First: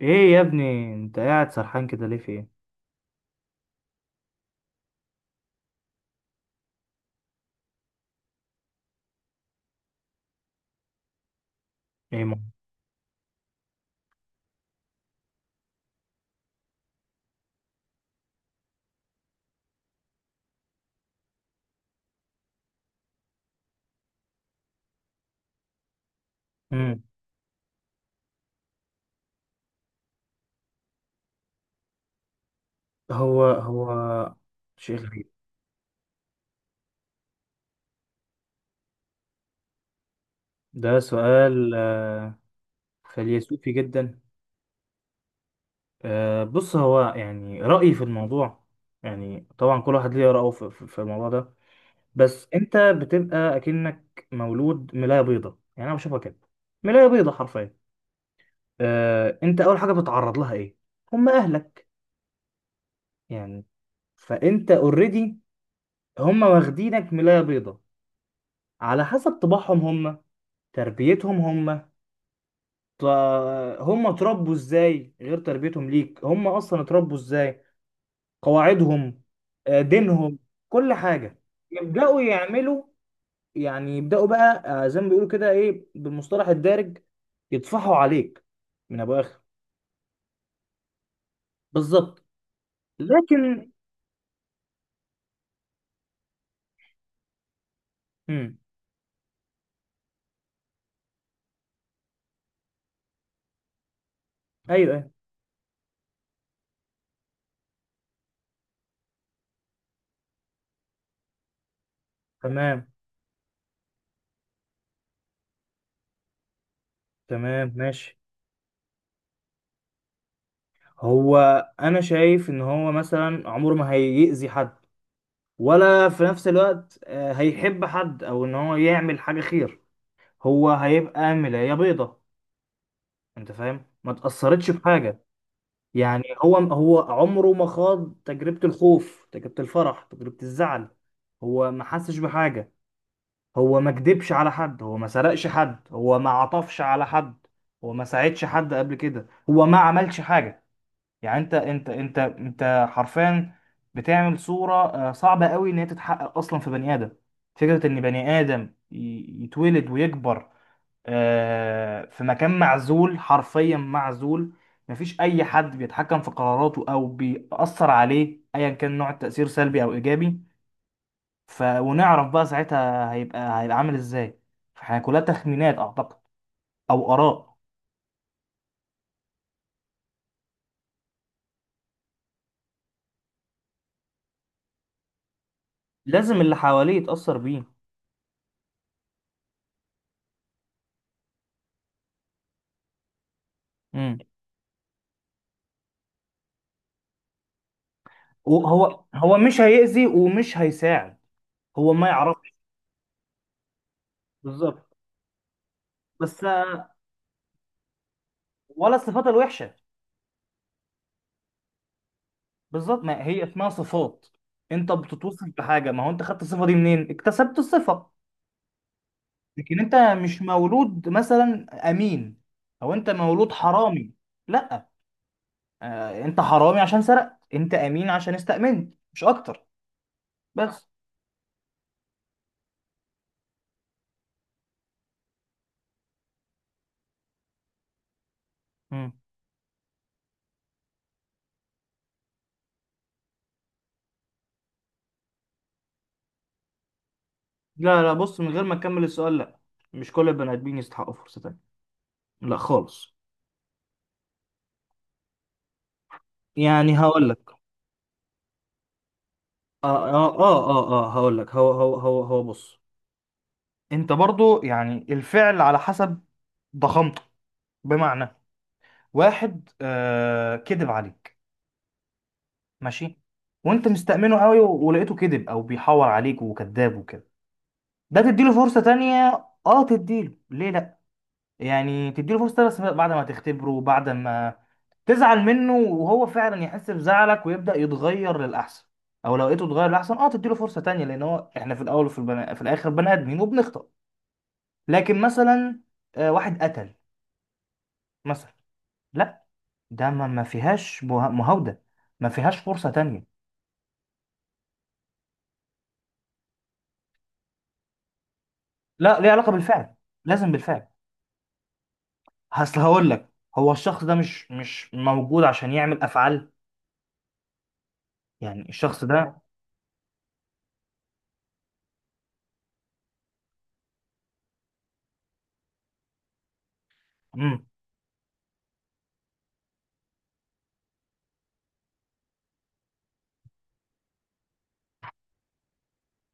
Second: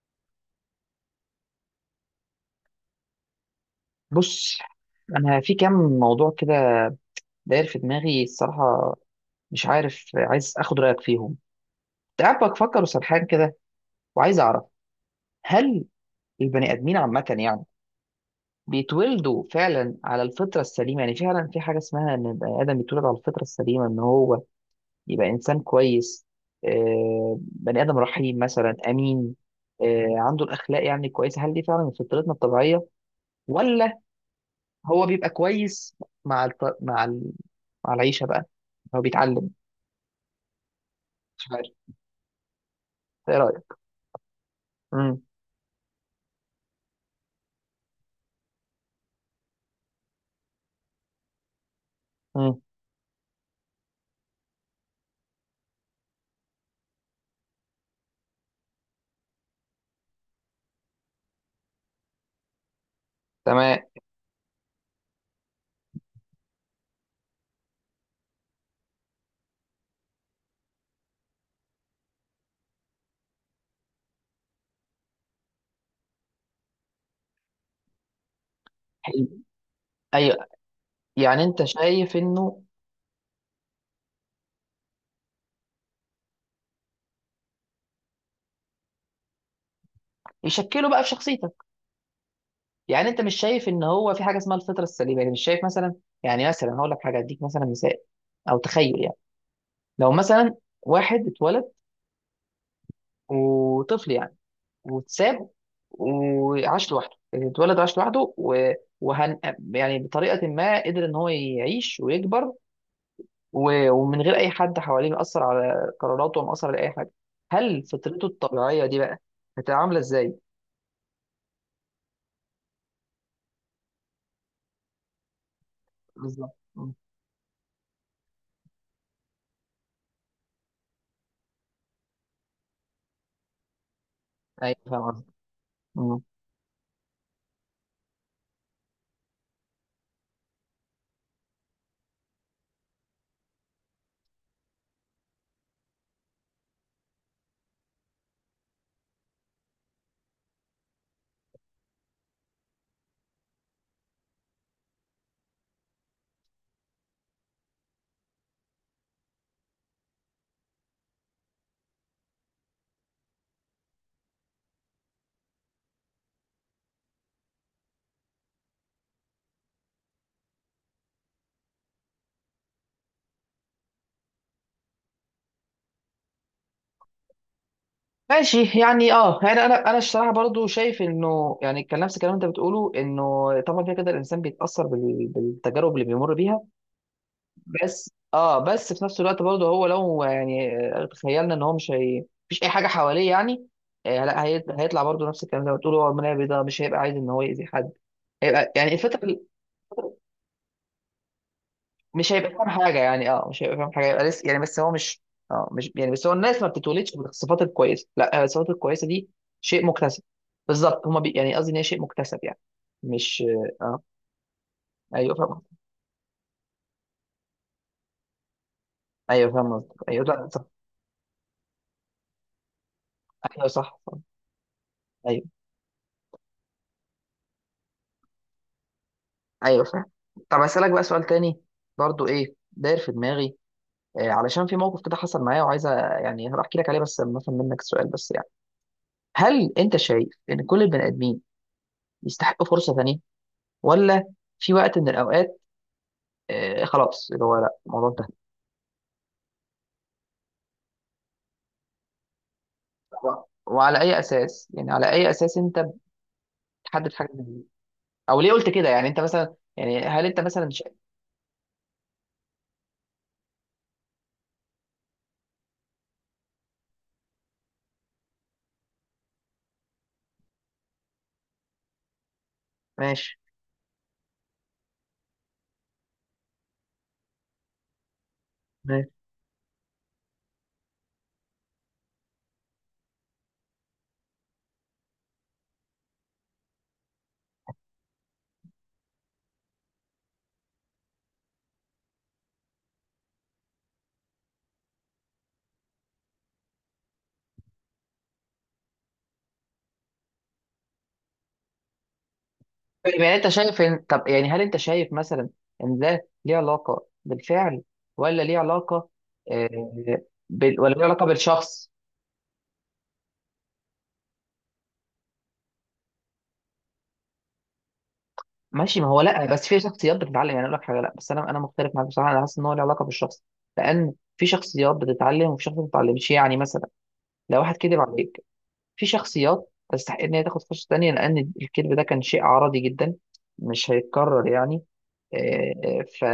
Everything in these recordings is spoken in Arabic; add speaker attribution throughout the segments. Speaker 1: ايه يا ابني، انت قاعد سرحان كده ليه؟ في ايه؟
Speaker 2: بص، انا في كام موضوع كده داير في دماغي الصراحه. مش عارف، عايز اخد رايك فيهم. كنت
Speaker 1: ايه مو-
Speaker 2: قاعد بفكر وسرحان كده، وعايز اعرف، هل البني ادمين عامه يعني بيتولدوا فعلا على الفطره السليمه؟ يعني فعلا في حاجه اسمها ان البني ادم بيتولد على الفطره السليمه ان هو يبقى انسان كويس،
Speaker 1: مم.
Speaker 2: بني ادم رحيم مثلا، امين، عنده الاخلاق يعني كويسه؟ هل دي فعلا من فطرتنا الطبيعيه،
Speaker 1: هو هو
Speaker 2: ولا
Speaker 1: شيء
Speaker 2: هو
Speaker 1: غريب.
Speaker 2: بيبقى كويس مع الط... مع ال... مع العيشه بقى، هو بيتعلم؟
Speaker 1: ده
Speaker 2: مش عارف،
Speaker 1: سؤال
Speaker 2: ايه
Speaker 1: فيلسوفي
Speaker 2: رايك؟
Speaker 1: جدا.
Speaker 2: امم.
Speaker 1: بص، هو يعني رأيي في الموضوع، يعني طبعا كل واحد ليه رأيه في الموضوع ده. بس
Speaker 2: امم.
Speaker 1: انت بتبقى اكنك مولود ملاية بيضة، يعني انا بشوفها كده. ملاية بيضة حرفيا. انت اول حاجة بتتعرض لها ايه؟ هم اهلك، يعني.
Speaker 2: تمام.
Speaker 1: فانت اوريدي، هم واخدينك ملاية بيضة، على حسب طباعهم هم، تربيتهم هم. ط- هم اتربوا ازاي؟ غير تربيتهم ليك، هم اصلا اتربوا ازاي، قواعدهم،
Speaker 2: حلو. ايوه.
Speaker 1: دينهم، كل حاجة.
Speaker 2: يعني انت شايف
Speaker 1: يبدأوا
Speaker 2: انه
Speaker 1: يعملوا، يعني يبدأوا بقى زي ما بيقولوا كده ايه بالمصطلح الدارج، يطفحوا عليك من ابو اخر.
Speaker 2: يشكله بقى في شخصيتك.
Speaker 1: بالظبط.
Speaker 2: يعني انت مش شايف
Speaker 1: لكن
Speaker 2: ان هو في حاجه اسمها الفطره السليمه؟ يعني مش شايف مثلا، يعني مثلا هقول لك حاجه، اديك مثلا مثال،
Speaker 1: امم
Speaker 2: او تخيل يعني. لو مثلا واحد اتولد وطفل يعني
Speaker 1: ايوه، أيوة.
Speaker 2: واتساب وعاش لوحده، يعني اتولد وعاش لوحده وهن... يعني بطريقه ما قدر ان هو يعيش ويكبر
Speaker 1: تمام.
Speaker 2: ومن غير اي حد حواليه مأثر على قراراته ومأثر على اي حاجه،
Speaker 1: تمام
Speaker 2: هل
Speaker 1: ماشي.
Speaker 2: فطرته الطبيعيه دي بقى هتعامله ازاي؟
Speaker 1: هو انا شايف ان هو مثلا عمره ما هيأذي حد، ولا في نفس
Speaker 2: بالظبط. مم.
Speaker 1: الوقت هيحب حد او ان هو يعمل حاجه خير. هو هيبقى ملايه بيضه، انت فاهم؟ ما تاثرتش
Speaker 2: ايوه فاهم
Speaker 1: بحاجه،
Speaker 2: قصدك. مم.
Speaker 1: يعني هو هو عمره ما خاض تجربه الخوف، تجربه الفرح، تجربه الزعل. هو ما حسش بحاجه. هو ما كدبش على حد، هو ما سرقش حد، هو ما عطفش على حد، هو ما ساعدش حد قبل كده، هو ما عملش حاجه. يعني انت حرفيا بتعمل صورة صعبة قوي ان هي تتحقق اصلا في بني ادم. فكرة ان بني ادم يتولد ويكبر في مكان معزول، حرفيا معزول. مفيش اي حد بيتحكم في قراراته او بيأثر عليه، ايا كان نوع التأثير، سلبي او ايجابي. ونعرف بقى ساعتها هيبقى عامل ازاي. فاحنا كلها تخمينات اعتقد، او اراء.
Speaker 2: ماشي. يعني اه، يعني انا الصراحه برضو شايف انه، يعني كان نفس الكلام اللي انت بتقوله، انه طبعا كده كده الانسان بيتاثر بالتجارب اللي بيمر
Speaker 1: لازم اللي
Speaker 2: بيها.
Speaker 1: حواليه يتأثر بيه.
Speaker 2: بس اه، بس في نفس الوقت برضو هو لو يعني، تخيلنا ان هو مش هي، مفيش اي حاجه حواليه يعني. آه لا، هيطلع برضو نفس الكلام زي ما بتقول، هو المنابي ده مش هيبقى عايز ان هو يأذي حد، هيبقى يعني
Speaker 1: هو هو
Speaker 2: الفطره،
Speaker 1: مش هيأذي ومش هيساعد، هو ما
Speaker 2: مش هيبقى
Speaker 1: يعرفش.
Speaker 2: فاهم حاجه. يعني اه، مش هيبقى فاهم حاجه، يبقى لسه يعني، بس
Speaker 1: بالظبط.
Speaker 2: هو مش، اه مش يعني، بس هو
Speaker 1: بس
Speaker 2: الناس ما بتتولدش بالصفات الكويسه لا، الصفات
Speaker 1: ولا
Speaker 2: الكويسه
Speaker 1: الصفات
Speaker 2: دي
Speaker 1: الوحشة.
Speaker 2: شيء مكتسب. بالظبط. يعني قصدي ان هي شيء مكتسب يعني.
Speaker 1: بالظبط، ما
Speaker 2: مش،
Speaker 1: هي اسمها
Speaker 2: اه.
Speaker 1: صفات. انت
Speaker 2: ايوه
Speaker 1: بتتوصف
Speaker 2: فاهم.
Speaker 1: بحاجة، ما هو انت خدت الصفة دي منين؟ اكتسبت الصفة.
Speaker 2: ايوه فاهم
Speaker 1: لكن انت
Speaker 2: قصدك. ايوه
Speaker 1: مش
Speaker 2: لا صح.
Speaker 1: مولود مثلا امين، او انت مولود
Speaker 2: ايوه صح.
Speaker 1: حرامي.
Speaker 2: صح.
Speaker 1: لا.
Speaker 2: ايوه.
Speaker 1: انت حرامي عشان سرقت، انت امين عشان استأمنت، مش اكتر.
Speaker 2: ايوه فاهم. طب
Speaker 1: بس.
Speaker 2: اسالك بقى سؤال تاني، برضو ايه داير في دماغي. علشان في موقف كده حصل معايا وعايز يعني هروح احكي لك عليه بس لما افهم منك السؤال، بس يعني،
Speaker 1: مم.
Speaker 2: هل انت شايف ان كل البني ادمين يستحقوا فرصه ثانيه، ولا في وقت من الأوقات خلاص اللي هو لا
Speaker 1: لا،
Speaker 2: الموضوع
Speaker 1: لا،
Speaker 2: انتهى؟
Speaker 1: بص، من غير ما اكمل السؤال، لا، مش كل البني ادمين يستحقوا فرصة تانية، لا خالص.
Speaker 2: و- وعلى أي أساس، يعني على أي أساس أنت
Speaker 1: يعني
Speaker 2: بتحدد
Speaker 1: هقول
Speaker 2: حاجة زي
Speaker 1: لك.
Speaker 2: دي؟ أو ليه قلت كده؟ يعني أنت مثلا، يعني هل أنت مثلا شايف؟
Speaker 1: اه هقول لك. هو بص، انت برضو يعني الفعل على حسب ضخامته. بمعنى، واحد كذب عليك، ماشي،
Speaker 2: ماشي.
Speaker 1: وانت مستأمنه قوي، ولقيته كذب او بيحور عليك وكذاب وكده، ده تديله فرصة
Speaker 2: ماشي.
Speaker 1: تانية؟ اه تديله، ليه لا. يعني تديله فرصة بس بعد ما تختبره وبعد ما تزعل منه وهو فعلا يحس بزعلك ويبدأ يتغير للأحسن، أو لو لقيته اتغير للأحسن اه تديله فرصة تانية، لأن هو احنا في الأول وفي في الآخر بني آدمين وبنخطأ. لكن مثلا واحد قتل مثلا، لا، ده ما فيهاش مهاودة، ما فيهاش فرصة تانية.
Speaker 2: يعني أنت شايف إن، طب يعني هل أنت شايف مثلا إن ده ليه علاقة بالفعل، ولا ليه علاقة،
Speaker 1: لا، ليه علاقة بالفعل،
Speaker 2: آه،
Speaker 1: لازم بالفعل.
Speaker 2: ولا ليه علاقة بالشخص؟
Speaker 1: أصل هقول لك، هو الشخص ده مش موجود عشان يعمل أفعال، يعني
Speaker 2: ماشي.
Speaker 1: الشخص
Speaker 2: ما هو
Speaker 1: ده.
Speaker 2: لا، بس في شخصيات بتتعلم، يعني أقول لك حاجة. لا بس أنا مختلف معاك بصراحة، أنا حاسس إن هو ليه علاقة بالشخص، لأن في شخصيات بتتعلم وفي شخصيات ما بتتعلمش. يعني مثلا لو
Speaker 1: مم.
Speaker 2: واحد كذب عليك، في شخصيات تستحق ان هي تاخد فرصه تانية لان الكذب ده كان شيء عرضي جدا، مش هيتكرر يعني، آه، ف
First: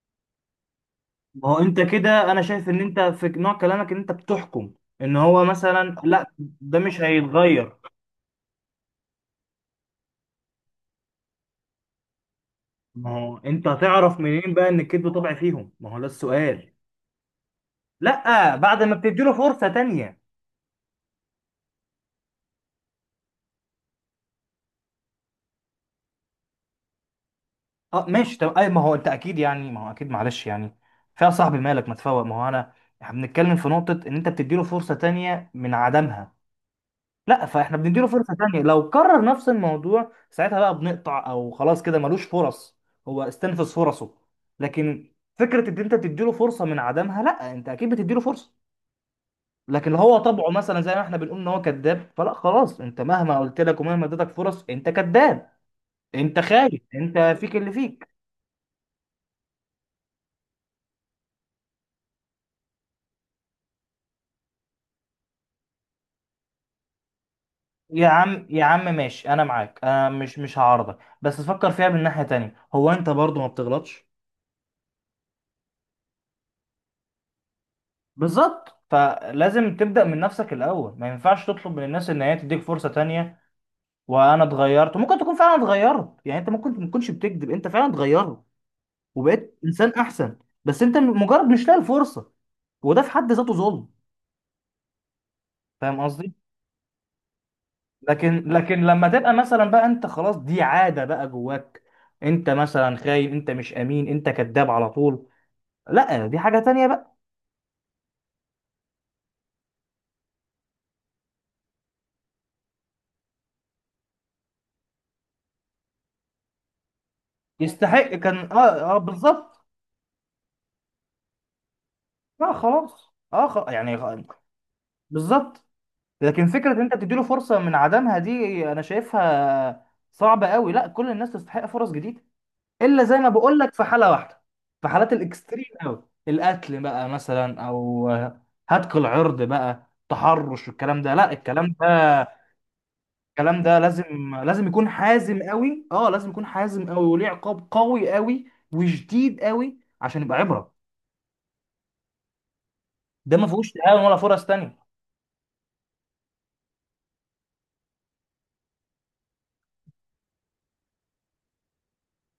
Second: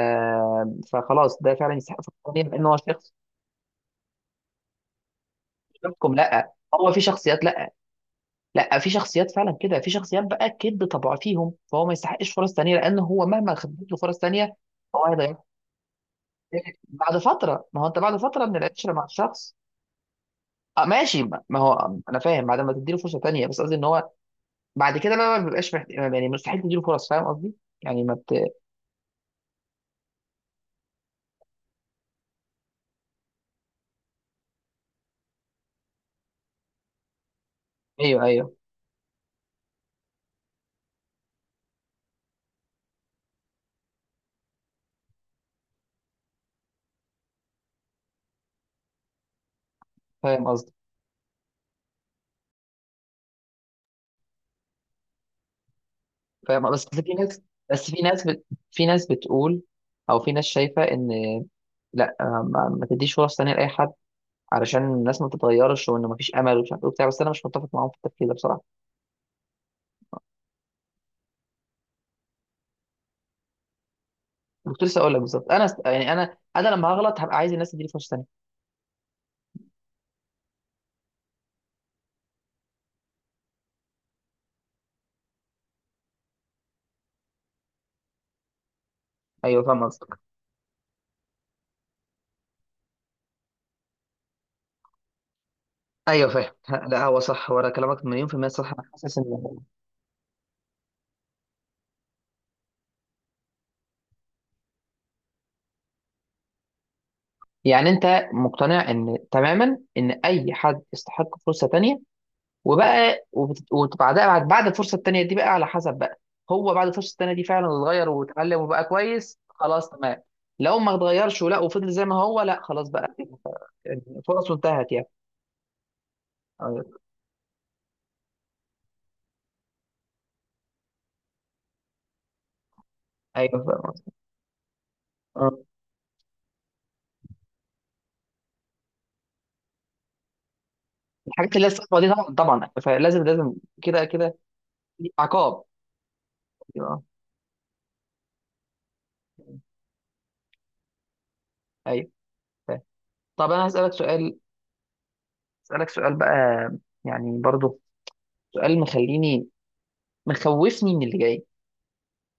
Speaker 2: فخلاص
Speaker 1: ما
Speaker 2: ده
Speaker 1: هو
Speaker 2: فعلا
Speaker 1: انت
Speaker 2: يستحق فرصه
Speaker 1: كده، انا
Speaker 2: تانية لان
Speaker 1: شايف
Speaker 2: هو
Speaker 1: ان انت
Speaker 2: شخص.
Speaker 1: في نوع كلامك ان انت بتحكم ان هو
Speaker 2: مش
Speaker 1: مثلا
Speaker 2: بحكم،
Speaker 1: لا،
Speaker 2: لا،
Speaker 1: ده
Speaker 2: هو
Speaker 1: مش
Speaker 2: في شخصيات، لا،
Speaker 1: هيتغير.
Speaker 2: لا، في شخصيات فعلا كده، في شخصيات بقى الكذب طبع فيهم، فهو ما يستحقش فرص تانية لان
Speaker 1: ما
Speaker 2: هو
Speaker 1: هو
Speaker 2: مهما
Speaker 1: انت
Speaker 2: خدت له فرص
Speaker 1: هتعرف منين
Speaker 2: تانية
Speaker 1: بقى ان
Speaker 2: هو
Speaker 1: الكذب طبع
Speaker 2: هيضيع
Speaker 1: فيهم؟ ما هو ده السؤال.
Speaker 2: بعد فتره. ما هو انت بعد فتره
Speaker 1: لا
Speaker 2: من
Speaker 1: بعد
Speaker 2: العشره
Speaker 1: ما
Speaker 2: مع
Speaker 1: بتديله
Speaker 2: الشخص،
Speaker 1: فرصة تانية.
Speaker 2: آه ماشي، ما ما هو انا فاهم بعد ما تديله فرصه تانية، بس قصدي ان هو بعد كده لا لا، ما بيبقاش يعني مستحيل تديله فرص، فاهم قصدي؟ يعني
Speaker 1: اه
Speaker 2: ما
Speaker 1: ماشي،
Speaker 2: بت...
Speaker 1: طب اي، ما هو انت اكيد يعني، ما هو اكيد معلش يعني فيها صاحبي مالك ما تفوق، ما هو انا احنا بنتكلم في نقطة ان انت بتديله فرصة تانية من عدمها، لا فاحنا بنديله
Speaker 2: ايوه.
Speaker 1: فرصة
Speaker 2: ايوه
Speaker 1: تانية، لو كرر نفس الموضوع ساعتها بقى بنقطع، او خلاص كده ملوش فرص، هو استنفذ فرصه. لكن فكرة ان انت تديله فرصة من عدمها، لا انت اكيد بتديله فرصة، لكن لو هو
Speaker 2: فاهم
Speaker 1: طبعه
Speaker 2: قصدي.
Speaker 1: مثلا زي ما احنا بنقول ان هو كذاب، فلا خلاص، انت مهما قلت لك ومهما اديتك فرص انت كذاب، انت
Speaker 2: فاهم،
Speaker 1: خايف،
Speaker 2: بس في
Speaker 1: انت
Speaker 2: ناس،
Speaker 1: فيك اللي
Speaker 2: بس في
Speaker 1: فيك.
Speaker 2: ناس في ناس بتقول، او في ناس شايفه ان لا، ما, ما تديش فرص تانيه لاي حد علشان الناس ما تتغيرش، وان ما فيش امل، ومش عارف ايه وبتاع. بس انا مش متفق معاهم في
Speaker 1: يا
Speaker 2: التفكير ده
Speaker 1: عم،
Speaker 2: بصراحه.
Speaker 1: يا عم، ماشي، انا معاك، انا مش هعارضك، بس فكر فيها من ناحية تانية، هو انت برضه ما بتغلطش؟
Speaker 2: كنت لسه اقول لك بالظبط، انا يعني انا لما هغلط هبقى عايز الناس تديني فرصه تانيه.
Speaker 1: بالظبط، فلازم تبدأ من نفسك الأول، ما ينفعش تطلب من الناس إن هي تديك فرصة تانية وأنا اتغيرت. ممكن تكون فعلا اتغيرت، يعني أنت ممكن ما تكونش بتكذب، أنت فعلا اتغيرت وبقيت
Speaker 2: ايوه فاهم
Speaker 1: إنسان
Speaker 2: قصدك.
Speaker 1: أحسن، بس أنت مجرد مش لاقي الفرصة، وده في حد ذاته ظلم، فاهم
Speaker 2: ايوه
Speaker 1: قصدي؟
Speaker 2: فاهم. لا هو صح، ورا كلامك مليون في المية
Speaker 1: لكن
Speaker 2: صح.
Speaker 1: لكن
Speaker 2: انا
Speaker 1: لما
Speaker 2: حاسس ان،
Speaker 1: تبقى مثلا بقى أنت خلاص دي عادة بقى جواك، أنت مثلا خاين، أنت مش أمين، أنت كذاب على طول، لا دي حاجة تانية بقى.
Speaker 2: يعني انت مقتنع ان تماما ان اي حد يستحق فرصه تانية، وبقى وبعدها، بعد بعد الفرصه التانية دي بقى على حسب بقى، هو بعد الفرصه التانية دي فعلا
Speaker 1: يستحق
Speaker 2: اتغير
Speaker 1: كان،
Speaker 2: واتعلم وبقى كويس،
Speaker 1: بالظبط.
Speaker 2: خلاص تمام. لو ما اتغيرش ولا وفضل زي ما هو،
Speaker 1: لا
Speaker 2: لا خلاص
Speaker 1: خلاص،
Speaker 2: بقى.
Speaker 1: اه خلاص يعني
Speaker 2: يعني فرصه انتهت يعني.
Speaker 1: بالظبط. لكن فكرة ان
Speaker 2: ايوه.
Speaker 1: انت تديله فرصة من عدمها دي انا شايفها صعبة قوي، لا كل الناس تستحق فرص جديدة، الا زي ما بقول
Speaker 2: ايوه
Speaker 1: لك
Speaker 2: فاهم
Speaker 1: في حالة
Speaker 2: قصدك.
Speaker 1: واحدة، في حالات الاكستريم
Speaker 2: اه.
Speaker 1: قوي، القتل بقى مثلا، او هتك العرض بقى، تحرش، والكلام ده، لا
Speaker 2: الحاجات اللي هي
Speaker 1: الكلام ده،
Speaker 2: الصعبه دي طبعا طبعا، فلازم لازم.
Speaker 1: الكلام ده
Speaker 2: كده
Speaker 1: لازم
Speaker 2: كده
Speaker 1: لازم يكون
Speaker 2: في
Speaker 1: حازم
Speaker 2: عقاب.
Speaker 1: قوي، اه لازم يكون حازم
Speaker 2: اه.
Speaker 1: قوي وليه عقاب قوي قوي وشديد قوي عشان يبقى عبرة.
Speaker 2: ايوه. فاهم.
Speaker 1: ده ما
Speaker 2: طب انا
Speaker 1: فيهوش
Speaker 2: هسألك
Speaker 1: تهاون ولا
Speaker 2: سؤال،
Speaker 1: فرص تانية.
Speaker 2: هسألك سؤال بقى، يعني برضو سؤال مخليني، مخوفني من اللي جاي.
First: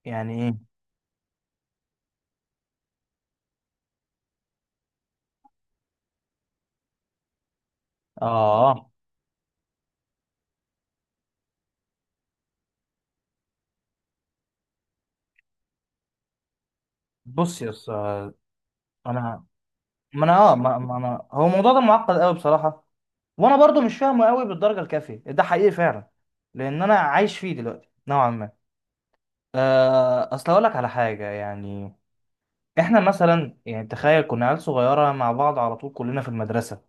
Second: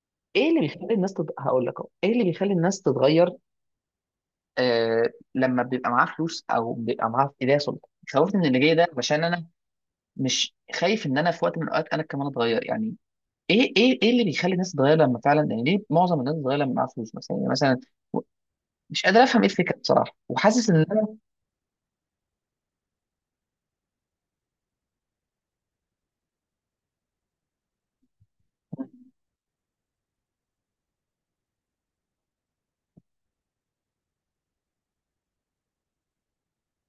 Speaker 1: يعني
Speaker 2: ايه اللي
Speaker 1: ايه؟
Speaker 2: بيخلي الناس هقول لك اهو، ايه اللي بيخلي الناس تتغير، آه لما بيبقى معاه فلوس او بيبقى معاه ايديا سلطه؟ خوفني من اللي جاي ده
Speaker 1: اه
Speaker 2: عشان انا مش خايف ان انا في وقت من الاوقات انا كمان اتغير يعني. ايه ايه ايه اللي بيخلي الناس تتغير لما فعلا، يعني ليه معظم الناس تتغير لما معاها فلوس مثلا يعني
Speaker 1: بص يا
Speaker 2: مثلا؟ و-
Speaker 1: اسطى،
Speaker 2: مش قادر افهم
Speaker 1: انا
Speaker 2: ايه الفكره بصراحه،
Speaker 1: ما انا اه
Speaker 2: وحاسس ان
Speaker 1: ما ما
Speaker 2: انا.
Speaker 1: انا هو الموضوع ده معقد قوي بصراحه، وانا برضو مش فاهمه قوي بالدرجه الكافيه، ده حقيقي فعلا، لان انا عايش فيه دلوقتي نوعا ما. اصل اقول لك على حاجه، يعني احنا مثلا يعني تخيل كنا عيال صغيره مع بعض على طول كلنا في المدرسه،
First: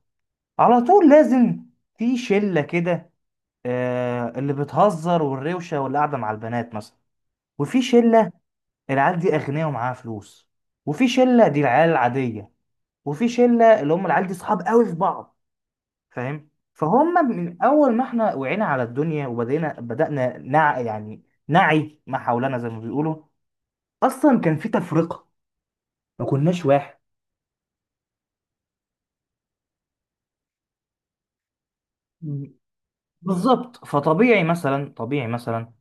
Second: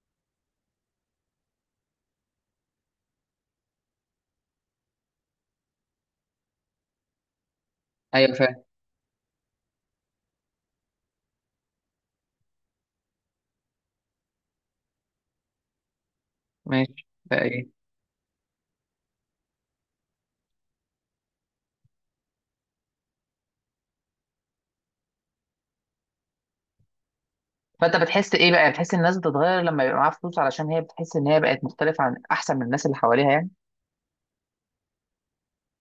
Speaker 1: على طول لازم في شله كده اللي بتهزر والروشه واللي قاعده مع البنات مثلا، وفي شله
Speaker 2: ايوه فاهم.
Speaker 1: العيال دي اغنياء ومعاها فلوس، وفي شله دي العيال العاديه، وفي شله اللي هم العيال دي صحاب قوي في بعض. فاهم؟
Speaker 2: ماشي
Speaker 1: فهم
Speaker 2: بقى،
Speaker 1: من
Speaker 2: ايه؟
Speaker 1: اول ما احنا وعينا على الدنيا وبدينا بدأنا نع يعني نعي ما حولنا زي ما بيقولوا، اصلا كان في تفرقة، ما كناش واحد.
Speaker 2: فانت بتحس ايه بقى، بتحس ان الناس بتتغير لما يبقى معاها فلوس علشان هي بتحس ان هي بقت مختلفه عن،
Speaker 1: مم.
Speaker 2: احسن من الناس اللي حواليها يعني؟
Speaker 1: بالظبط، فطبيعي مثلا، طبيعي مثلا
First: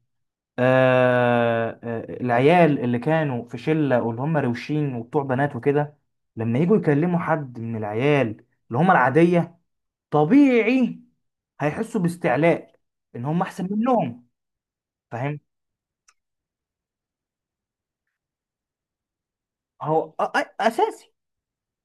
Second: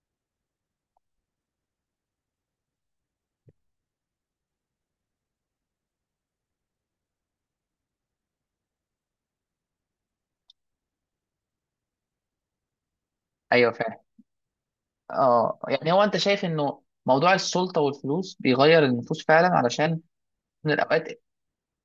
Speaker 1: العيال اللي كانوا في شلة واللي هم روشين وبتوع بنات وكده، لما يجوا يكلموا حد من العيال اللي هم العادية، طبيعي هيحسوا باستعلاء ان هم احسن
Speaker 2: ايوه فاهم.
Speaker 1: منهم، فاهم.
Speaker 2: اه يعني، هو انت شايف انه موضوع السلطه والفلوس بيغير النفوس فعلا؟ علشان
Speaker 1: هو
Speaker 2: من
Speaker 1: اساسي.
Speaker 2: الاوقات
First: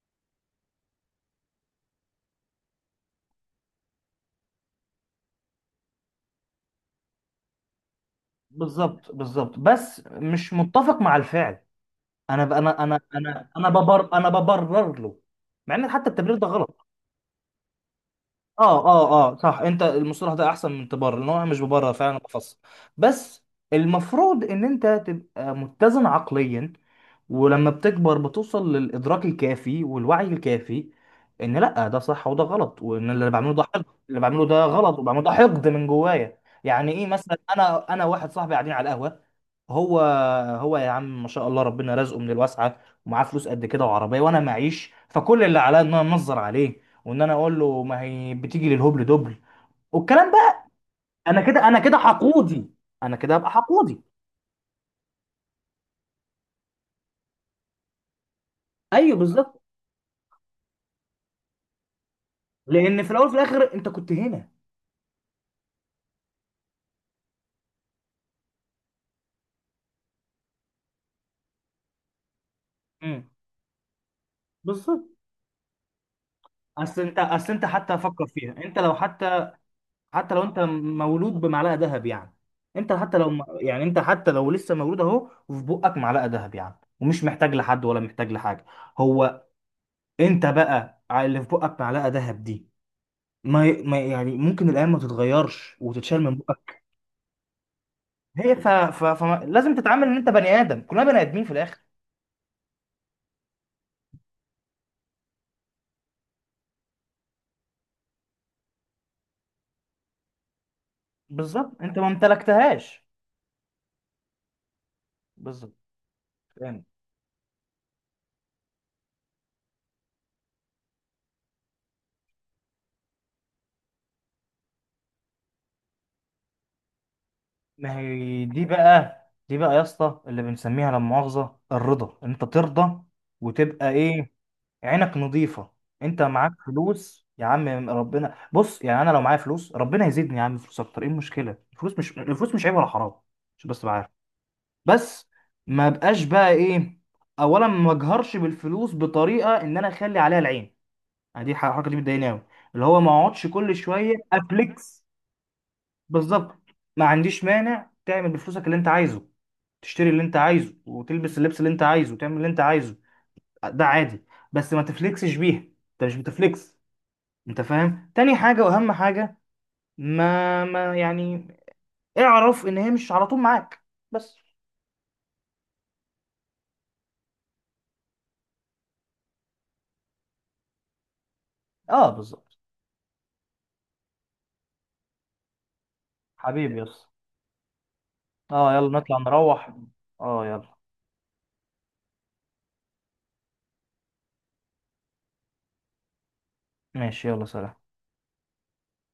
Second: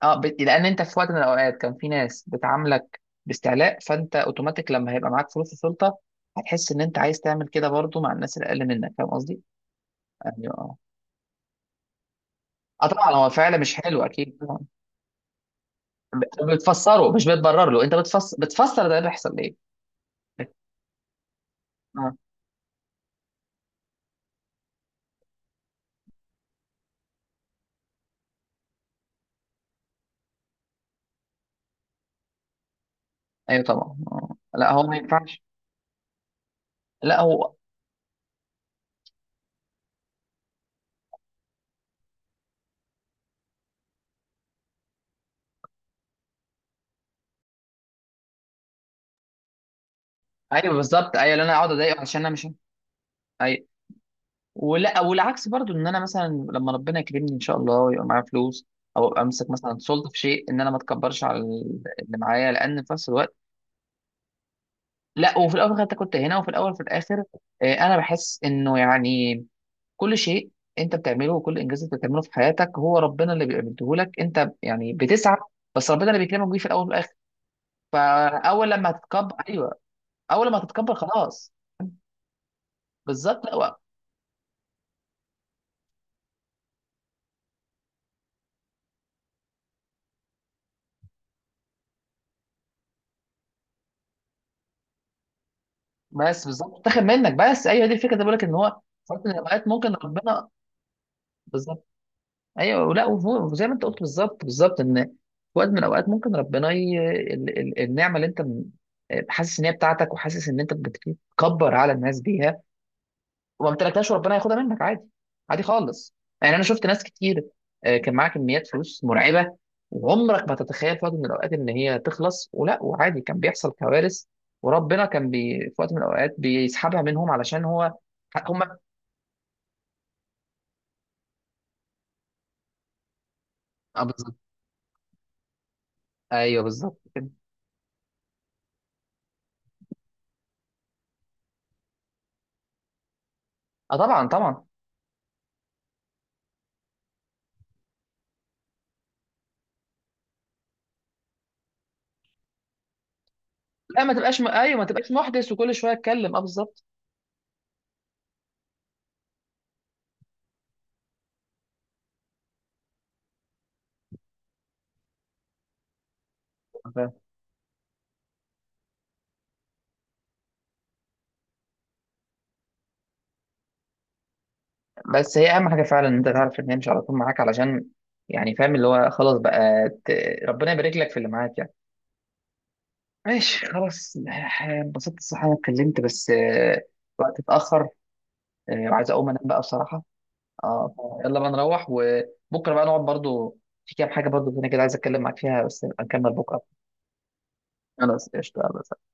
Speaker 2: اه، لان انت في وقت من الاوقات كان في ناس بتعاملك باستعلاء، فانت اوتوماتيك لما هيبقى معاك فلوس وسلطه هتحس ان انت عايز تعمل كده برضو مع الناس الاقل منك، فاهم
Speaker 1: بالظبط،
Speaker 2: قصدي؟
Speaker 1: بالظبط، بس
Speaker 2: يعني
Speaker 1: مش
Speaker 2: اه.
Speaker 1: متفق مع الفعل. انا ب... انا
Speaker 2: آه
Speaker 1: انا
Speaker 2: طبعا هو
Speaker 1: انا
Speaker 2: فعلا
Speaker 1: انا
Speaker 2: مش حلو
Speaker 1: ببر انا
Speaker 2: اكيد طبعا.
Speaker 1: ببرر له، مع ان حتى التبرير ده غلط.
Speaker 2: بتفسره مش بتبرر له، انت بتفسر، بتفسر ده
Speaker 1: اه
Speaker 2: بيحصل ليه؟
Speaker 1: صح، انت المصطلح ده
Speaker 2: بت-
Speaker 1: احسن من تبرر، لان هو مش ببرر فعلا،
Speaker 2: اه.
Speaker 1: أنا بفسر. بس المفروض ان انت تبقى متزن عقليا، ولما بتكبر بتوصل للإدراك الكافي والوعي الكافي إن لأ، ده صح وده غلط، وإن اللي بعمله ده
Speaker 2: ايوه
Speaker 1: حقد،
Speaker 2: طبعا
Speaker 1: اللي
Speaker 2: اه،
Speaker 1: بعمله ده
Speaker 2: لا هو ما
Speaker 1: غلط، وبعمله ده
Speaker 2: ينفعش.
Speaker 1: حقد من جوايا. يعني إيه،
Speaker 2: لا
Speaker 1: مثلا
Speaker 2: هو.
Speaker 1: أنا واحد صاحبي قاعدين على القهوة، هو هو يا عم ما شاء الله ربنا رزقه من الواسعه، ومعاه فلوس قد كده وعربيه وانا معيش، فكل اللي عليا ان انا انظر عليه وان انا اقول له ما هي بتيجي للهبل دبل، والكلام بقى.
Speaker 2: ايوه بالظبط، ايوه
Speaker 1: انا
Speaker 2: اللي انا
Speaker 1: كده،
Speaker 2: اقعد
Speaker 1: انا كده
Speaker 2: اضايقه عشان انا مش.
Speaker 1: حقودي، انا كده هبقى
Speaker 2: ايوه.
Speaker 1: حقودي.
Speaker 2: ولا والعكس برضو، ان انا مثلا لما ربنا يكرمني ان شاء الله ويبقى معايا فلوس، او
Speaker 1: ايوه
Speaker 2: ابقى امسك
Speaker 1: بالظبط،
Speaker 2: مثلا سلطه في شيء، ان انا ما اتكبرش على اللي معايا، لان في
Speaker 1: لان
Speaker 2: نفس
Speaker 1: في الاول وفي
Speaker 2: الوقت.
Speaker 1: الاخر انت كنت هنا.
Speaker 2: لا وفي الاول انت كنت هنا، وفي الاول وفي الاخر، انا بحس انه يعني كل شيء انت بتعمله وكل انجاز انت بتعمله في حياتك هو
Speaker 1: امم
Speaker 2: ربنا اللي بيديه لك، انت يعني
Speaker 1: بالظبط.
Speaker 2: بتسعى، بس ربنا اللي بيكرمك بيه في الاول وفي
Speaker 1: اصل
Speaker 2: الاخر.
Speaker 1: انت، حتى فكر فيها،
Speaker 2: فاول
Speaker 1: انت
Speaker 2: لما
Speaker 1: لو
Speaker 2: هتتكبر،
Speaker 1: حتى،
Speaker 2: ايوه،
Speaker 1: حتى لو
Speaker 2: اول
Speaker 1: انت
Speaker 2: لما هتتكبر
Speaker 1: مولود
Speaker 2: خلاص.
Speaker 1: بمعلقه ذهب يعني، انت حتى لو
Speaker 2: بالظبط. لا،
Speaker 1: يعني انت حتى لو لسه مولود اهو وفي بقك معلقه ذهب يعني، ومش محتاج لحد ولا محتاج لحاجه، هو انت بقى اللي في بقك معلقه ذهب دي، ما يعني ممكن الايام ما تتغيرش وتتشال من
Speaker 2: بس
Speaker 1: بقك.
Speaker 2: بالظبط تاخد منك، بس ايوه دي الفكره اللي بقول لك ان هو في وقت من الأوقات
Speaker 1: فلازم
Speaker 2: ممكن
Speaker 1: تتعامل ان انت بني
Speaker 2: ربنا.
Speaker 1: ادم، كلنا بني ادمين في الاخر.
Speaker 2: بالظبط. ايوه ولا وزي ما انت قلت بالظبط بالظبط، ان في وقت من الاوقات ممكن ربنا النعمه اللي انت حاسس ان هي بتاعتك، وحاسس ان انت بتكبر
Speaker 1: بالظبط،
Speaker 2: على
Speaker 1: انت ما
Speaker 2: الناس بيها،
Speaker 1: امتلكتهاش.
Speaker 2: وما امتلكتهاش، وربنا ياخدها منك عادي. عادي
Speaker 1: بالظبط،
Speaker 2: خالص. يعني انا
Speaker 1: يعني
Speaker 2: شفت ناس كتير، كان معاها كميات فلوس مرعبه، وعمرك ما تتخيل في وقت من الاوقات ان هي تخلص، ولا وعادي كان بيحصل كوارث، وربنا كان في وقت من الاوقات بيسحبها منهم علشان هو.
Speaker 1: ما هي
Speaker 2: هم.
Speaker 1: دي بقى. دي بقى يا اسطى اللي بنسميها لا مؤاخذه الرضا، ان انت ترضى وتبقى
Speaker 2: اه
Speaker 1: ايه؟
Speaker 2: بالظبط.
Speaker 1: عينك نظيفه. انت معاك
Speaker 2: ايوه بالظبط
Speaker 1: فلوس
Speaker 2: كده.
Speaker 1: يا عم، ربنا، بص يعني انا لو معايا فلوس ربنا يزيدني يا عم فلوس اكتر، ايه المشكله؟ الفلوس مش عيب ولا حرام. مش، بس،
Speaker 2: اه طبعا طبعا.
Speaker 1: بس ما بقاش بقى ايه، اولا ما اجهرش بالفلوس بطريقه ان انا اخلي عليها العين، يعني دي الحركه دي بتضايقني قوي، اللي هو ما اقعدش كل
Speaker 2: لا ما
Speaker 1: شويه
Speaker 2: تبقاش ايوه ما
Speaker 1: افليكس.
Speaker 2: تبقاش محدث وكل شويه اتكلم، اه
Speaker 1: بالظبط،
Speaker 2: بالظبط.
Speaker 1: ما عنديش مانع تعمل بفلوسك اللي انت عايزه، تشتري اللي انت عايزه وتلبس اللبس اللي انت عايزه وتعمل اللي انت عايزه، ده عادي، بس ما تفليكسش بيها. انت مش بتفليكس،
Speaker 2: فاهم؟
Speaker 1: انت فاهم؟ تاني حاجه واهم حاجه، ما يعني اعرف ان هي مش على طول معاك، بس.
Speaker 2: بس هي اهم حاجه فعلا، ان انت تعرف ان هي مش على طول معاك علشان يعني، فاهم اللي هو خلاص بقى ربنا يبارك لك في اللي معاك يعني.
Speaker 1: اه بالظبط،
Speaker 2: ماشي خلاص. انبسطت الصراحه إن انا اتكلمت، بس
Speaker 1: حبيبي يس.
Speaker 2: الوقت اتاخر،
Speaker 1: اه يلا
Speaker 2: وعايز
Speaker 1: نطلع
Speaker 2: اقوم انام بقى
Speaker 1: نروح.
Speaker 2: بصراحه.
Speaker 1: اه يلا.
Speaker 2: اه. يلا بقى نروح، وبكره بقى نقعد برضو، في كام حاجه برضو هنا كده عايز اتكلم معاك فيها، بس نبقى نكمل بكره.
Speaker 1: ماشي يلا سلام.
Speaker 2: خلاص قشطه يلا.